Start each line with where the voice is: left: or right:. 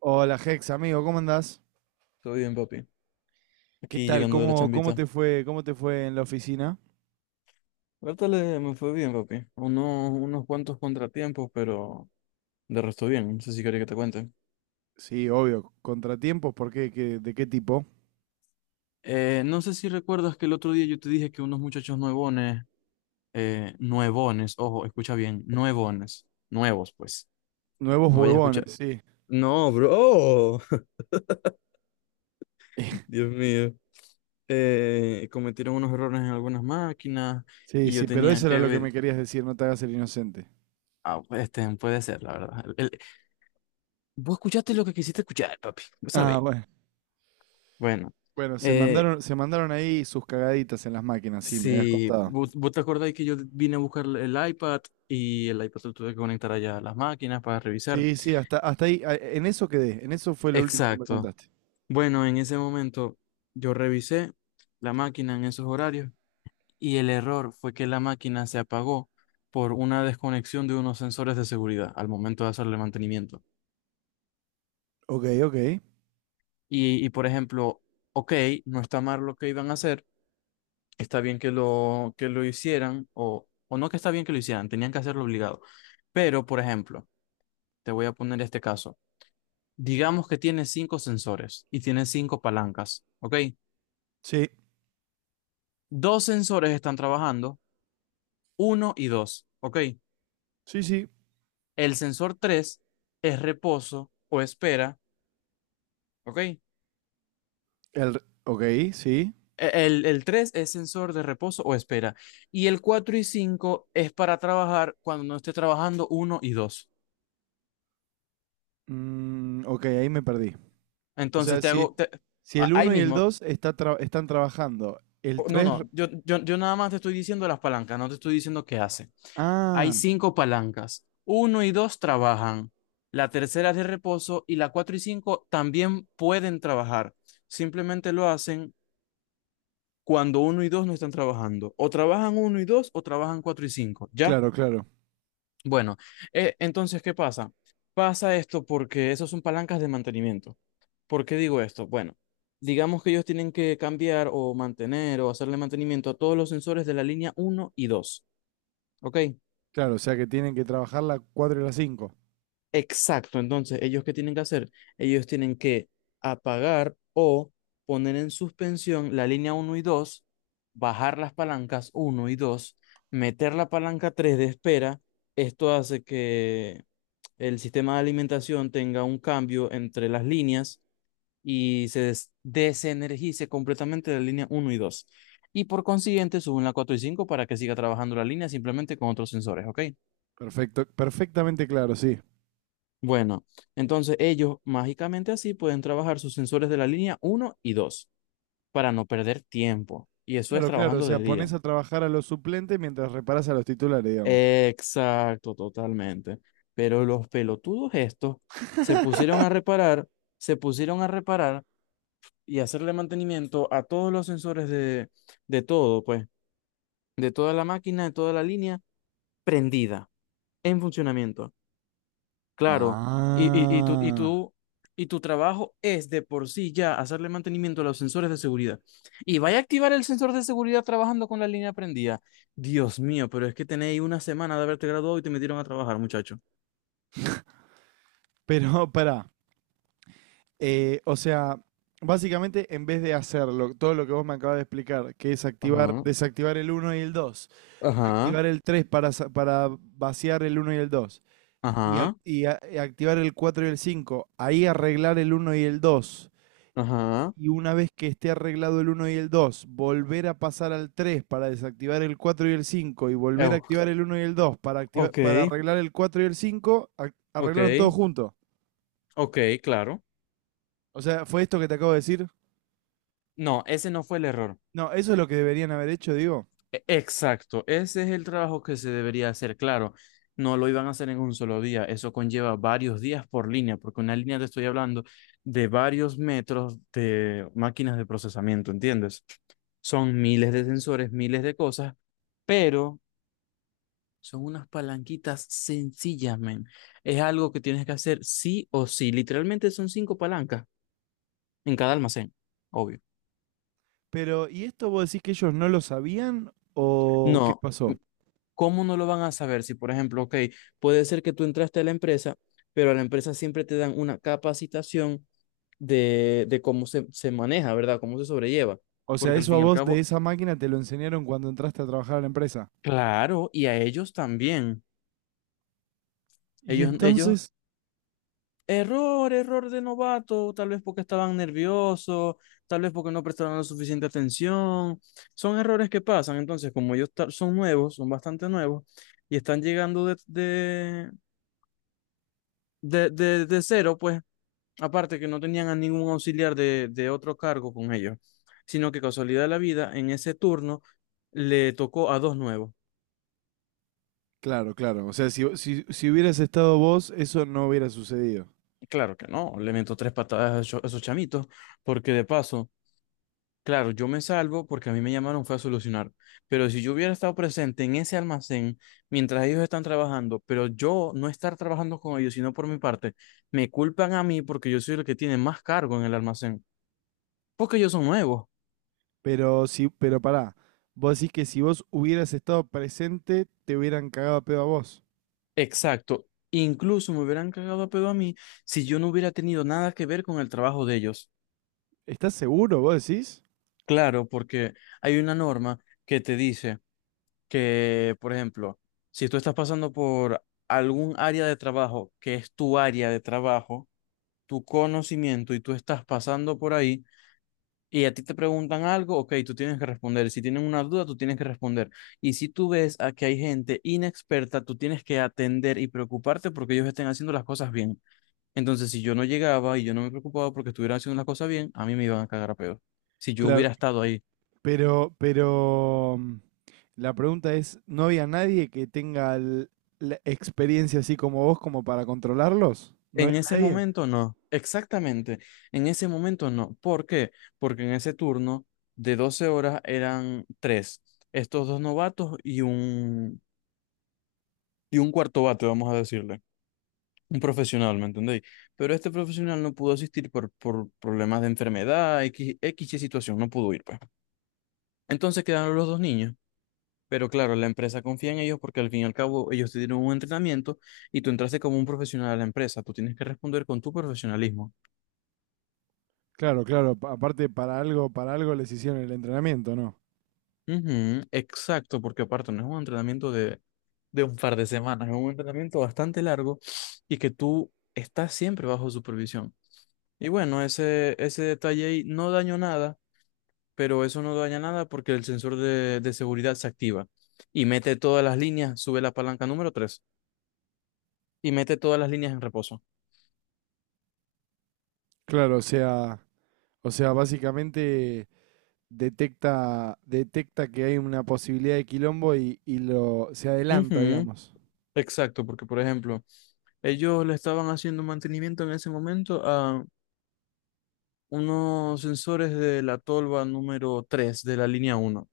right: Hola Hex, amigo, ¿cómo andás?
left: Todo bien, papi.
right: ¿Qué
left: Aquí
right: tal?
left: llegando de la
right: ¿Cómo
left: chambita.
right: te fue, ¿cómo te fue en la oficina?
left: Ahorita me fue bien, papi. Unos cuantos contratiempos, pero de resto bien. No sé si quería que te cuente.
right: Sí, obvio, contratiempos, ¿por qué? ¿Qué- ¿De qué tipo?
left: No sé si recuerdas que el otro día yo te dije que unos muchachos nuevones, nuevones, ojo, escucha bien, nuevones, nuevos, pues.
right: Nuevos
left: No vayas a
right: huevones,
left: escuchar.
right: sí.
left: No, bro. Dios mío. Cometieron unos errores en algunas máquinas
right: Sí,
left: y yo
right: sí, pero
left: tenía
right: eso era
left: que
right: lo que
left: ver.
right: me querías decir, no te hagas el inocente.
left: Ah, pues, este, puede ser, la verdad. Vos escuchaste lo que quisiste escuchar, papi. Vos
right: Ah,
left: sabéis.
right: bueno.
left: Bueno,
right: Bueno,
left: eh,
right: se mandaron ahí sus cagaditas en las máquinas, sí, me habías
left: si
right: contado.
left: vos, vos te acordáis que yo vine a buscar el iPad y el iPad lo tuve que conectar allá a las máquinas para revisar.
right: Sí, sí, hasta ahí, a- en eso quedé, en eso fue lo último que me
left: Exacto.
right: contaste.
left: Bueno, en ese momento yo revisé la máquina en esos horarios y el error fue que la máquina se apagó por una desconexión de unos sensores de seguridad al momento de hacerle mantenimiento.
right: Ok, ok.
left: Y por ejemplo, ok, no está mal lo que iban a hacer, está bien que lo hicieran, o no que está bien que lo hicieran, tenían que hacerlo obligado. Pero, por ejemplo, te voy a poner este caso. Digamos que tiene cinco sensores y tiene cinco palancas, ¿ok?
right: Sí,
left: Dos sensores están trabajando, uno y dos, ¿ok?
right: sí, sí.
left: El sensor 3 es reposo o espera, ¿ok?
right: El, re- ok, sí.
left: El 3 es sensor de reposo o espera. Y el 4 y 5 es para trabajar cuando no esté trabajando uno y dos.
right: Mm, ok, ahí me perdí. O
left: Entonces
right: sea, si, si el
left: ahí
right: uno y el
left: mismo,
right: 2 está tra- están trabajando, el
left: no,
right: 3,
left: no, yo nada más te estoy diciendo las palancas, no te estoy diciendo qué hace. Hay
right: ah,
left: cinco palancas, uno y dos trabajan, la tercera es de reposo y la cuatro y cinco también pueden trabajar. Simplemente lo hacen cuando uno y dos no están trabajando. O trabajan uno y dos o trabajan cuatro y cinco, ¿ya?
right: claro, claro,
left: Bueno, entonces, ¿qué pasa? Pasa esto porque esos son palancas de mantenimiento. ¿Por qué digo esto? Bueno, digamos que ellos tienen que cambiar o mantener o hacerle mantenimiento a todos los sensores de la línea uno y dos, ¿ok?
right: claro. O sea que tienen que trabajar la 4 y la cinco.
left: Exacto, entonces, ¿ellos qué tienen que hacer? Ellos tienen que apagar o poner en suspensión la línea uno y 2, bajar las palancas uno y 2, meter la palanca 3 de espera. Esto hace que el sistema de alimentación tenga un cambio entre las líneas y desenergice completamente la línea uno y dos. Y por consiguiente, suben la 4 y 5 para que siga trabajando la línea simplemente con otros sensores, ¿ok?
right: Perfecto, perfectamente claro, sí.
left: Bueno, entonces ellos mágicamente así pueden trabajar sus sensores de la línea uno y 2 para no perder tiempo. Y eso es
right: Claro, claro. O
left: trabajando
right: sea,
left: de día.
right: pones a trabajar a los suplentes mientras reparas a los titulares, digamos.
left: Exacto, totalmente. Pero los pelotudos estos se pusieron a reparar, se pusieron a reparar y hacerle mantenimiento a todos los sensores de todo, pues. De toda la máquina, de toda la línea, prendida, en funcionamiento. Claro, y, y, y, tu, y,
right: Ah.
left: tu, y tu trabajo es de por sí ya hacerle mantenimiento a los sensores de seguridad. Y vaya a activar el sensor de seguridad trabajando con la línea prendida. Dios mío, pero es que tenéis una semana de haberte graduado y te metieron a trabajar, muchacho.
right: Pero pará, o sea, básicamente en vez de hacerlo, todo lo que vos me acabas de explicar, que es activar,
left: Ajá,
right: desactivar el uno y el 2,
left: ajá,
right: activar el 3 para, sa- para vaciar el uno y el dos, y, ac-
left: ajá,
right: y a- y activar el 4 y el 5 ahí arreglar el uno y el dos,
left: ajá.
right: y una vez que esté arreglado el uno y el 2 volver a pasar al 3 para desactivar el 4 y el 5 y
left: Eh,
right: volver a activar el uno y el 2 para, activar,
left: ok,
right: para arreglar el 4 y el 5 a-
left: ok,
right: arreglaron todo junto.
left: ok, claro.
right: O sea, ¿fue esto que te acabo de decir?
left: No, ese no fue el error.
right: No, eso es lo que deberían haber hecho, digo.
left: Exacto, ese es el trabajo que se debería hacer, claro. No lo iban a hacer en un solo día, eso conlleva varios días por línea, porque una línea te estoy hablando de varios metros de máquinas de procesamiento, ¿entiendes? Son miles de sensores, miles de cosas, pero son unas palanquitas sencillas, men. Es algo que tienes que hacer sí o sí. Literalmente son cinco palancas en cada almacén, obvio.
right: Pero, ¿y esto vos decís que ellos no lo sabían o qué
left: No,
right: pasó?
left: ¿cómo no lo van a saber? Si, por ejemplo, ok, puede ser que tú entraste a la empresa, pero a la empresa siempre te dan una capacitación de cómo se maneja, ¿verdad? Cómo se sobrelleva.
right: O sea,
left: Porque al
right: eso a
left: fin y al
right: vos de
left: cabo,
right: esa máquina te lo enseñaron cuando entraste a trabajar a la empresa.
left: claro, y a ellos también.
right: Y
left: Ellos, ellos,
right: entonces...
left: error de novato, tal vez porque estaban nerviosos, tal vez porque no prestaron la suficiente atención. Son errores que pasan. Entonces, como ellos son nuevos, son bastante nuevos, y están llegando de cero, pues. Aparte que no tenían a ningún auxiliar de otro cargo con ellos, sino que casualidad de la vida, en ese turno le tocó a dos nuevos.
right: Claro, claro. O sea, si, si, si hubieras estado vos, eso no hubiera sucedido.
left: Y claro que no, le meto tres patadas a esos chamitos, porque de paso, claro, yo me salvo porque a mí me llamaron fue a solucionar, pero si yo hubiera estado presente en ese almacén mientras ellos están trabajando, pero yo no estar trabajando con ellos, sino por mi parte, me culpan a mí porque yo soy el que tiene más cargo en el almacén, porque ellos son nuevos.
right: Pero si, pero pará, vos decís que si vos hubieras estado presente, te hubieran cagado a pedo a vos.
left: Exacto. Incluso me hubieran cagado a pedo a mí si yo no hubiera tenido nada que ver con el trabajo de ellos.
right: ¿Estás seguro, vos decís?
left: Claro, porque hay una norma que te dice que, por ejemplo, si tú estás pasando por algún área de trabajo que es tu área de trabajo, tu conocimiento y tú estás pasando por ahí y a ti te preguntan algo, ok, tú tienes que responder. Si tienen una duda, tú tienes que responder. Y si tú ves a que hay gente inexperta, tú tienes que atender y preocuparte porque ellos estén haciendo las cosas bien. Entonces, si yo no llegaba y yo no me preocupaba porque estuviera haciendo las cosas bien, a mí me iban a cagar a peor. Si yo
right: Claro,
left: hubiera estado ahí.
right: pero la pregunta es, ¿no había nadie que tenga l- la experiencia así como vos como para controlarlos? ¿No
left: En
right: había
left: ese
right: nadie?
left: momento no, exactamente. En ese momento no. ¿Por qué? Porque en ese turno de 12 horas eran tres. Estos dos novatos y y un cuarto bate, vamos a decirle. Un profesional, ¿me entendéis? Pero este profesional no pudo asistir por problemas de enfermedad, X, X y situación, no pudo ir, pues. Entonces quedaron los dos niños. Pero claro, la empresa confía en ellos porque al fin y al cabo ellos te dieron un entrenamiento y tú entraste como un profesional a la empresa. Tú tienes que responder con tu profesionalismo.
right: Claro, claro, pa- aparte para algo les hicieron el entrenamiento, ¿no?
left: Ujú, exacto, porque aparte no es un entrenamiento de un par de semanas, es un entrenamiento bastante largo y que tú estás siempre bajo supervisión. Y bueno, ese detalle ahí no dañó nada, pero eso no daña nada porque el sensor de seguridad se activa y mete todas las líneas, sube la palanca número 3 y mete todas las líneas en reposo.
right: Claro, o sea, básicamente detecta, detecta que hay una posibilidad de quilombo y lo se adelanta,
left: Ujú,
right: digamos.
left: exacto, porque por ejemplo, ellos le estaban haciendo mantenimiento en ese momento a unos sensores de la tolva número 3 de la línea uno.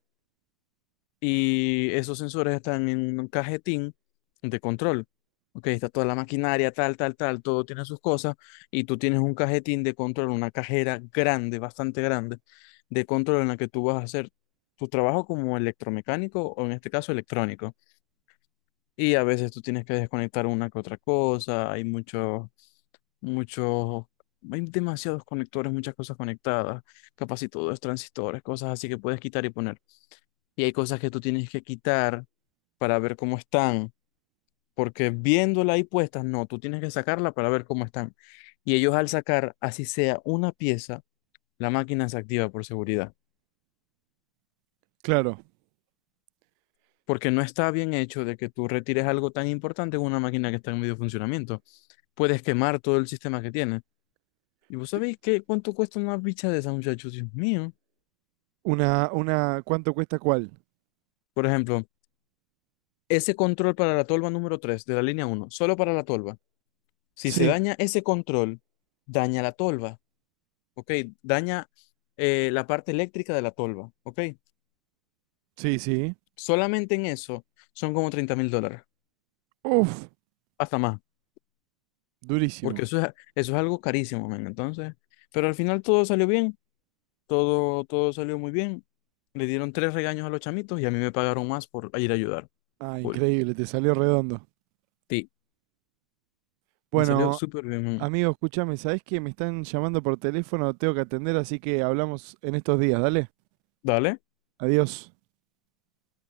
left: Y esos sensores están en un cajetín de control. Ok, está toda la maquinaria, tal, tal, tal, todo tiene sus cosas. Y tú tienes un cajetín de control, una cajera grande, bastante grande, de control en la que tú vas a hacer tu trabajo como electromecánico o en este caso electrónico. Y a veces tú tienes que desconectar una que otra cosa, hay muchos, muchos, hay demasiados conectores, muchas cosas conectadas, capaz y todo es transistores, cosas así que puedes quitar y poner. Y hay cosas que tú tienes que quitar para ver cómo están, porque viéndola ahí puestas, no, tú tienes que sacarla para ver cómo están. Y ellos al sacar, así sea una pieza, la máquina se activa por seguridad,
right: Claro.
left: porque no está bien hecho de que tú retires algo tan importante en una máquina que está en medio funcionamiento. Puedes quemar todo el sistema que tienes. ¿Y vos sabéis qué, cuánto cuesta una bicha de esa, muchachos? Dios mío.
right: Una, ¿cuánto cuesta cuál?
left: Por ejemplo, ese control para la tolva número 3 de la línea uno, solo para la tolva. Si se
right: Sí,
left: daña ese control, daña la tolva, ¿ok? Daña la parte eléctrica de la tolva, ¿ok?
right: sí, sí.
left: Solamente en eso son como $30.000,
right: Uf,
left: hasta más,
right: durísimo.
left: porque eso es algo carísimo, man. Entonces, pero al final todo salió bien, todo, todo salió muy bien. Le dieron tres regaños a los chamitos y a mí me pagaron más por ir a ayudar.
right: Ah,
left: Cool.
right: increíble, te salió redondo.
left: Sí. Me salió
right: Bueno,
left: súper bien. ¿Eh?
right: amigo, escúchame, ¿sabés que me están llamando por teléfono? Tengo que atender, así que hablamos en estos días, dale.
left: Dale.
right: Adiós.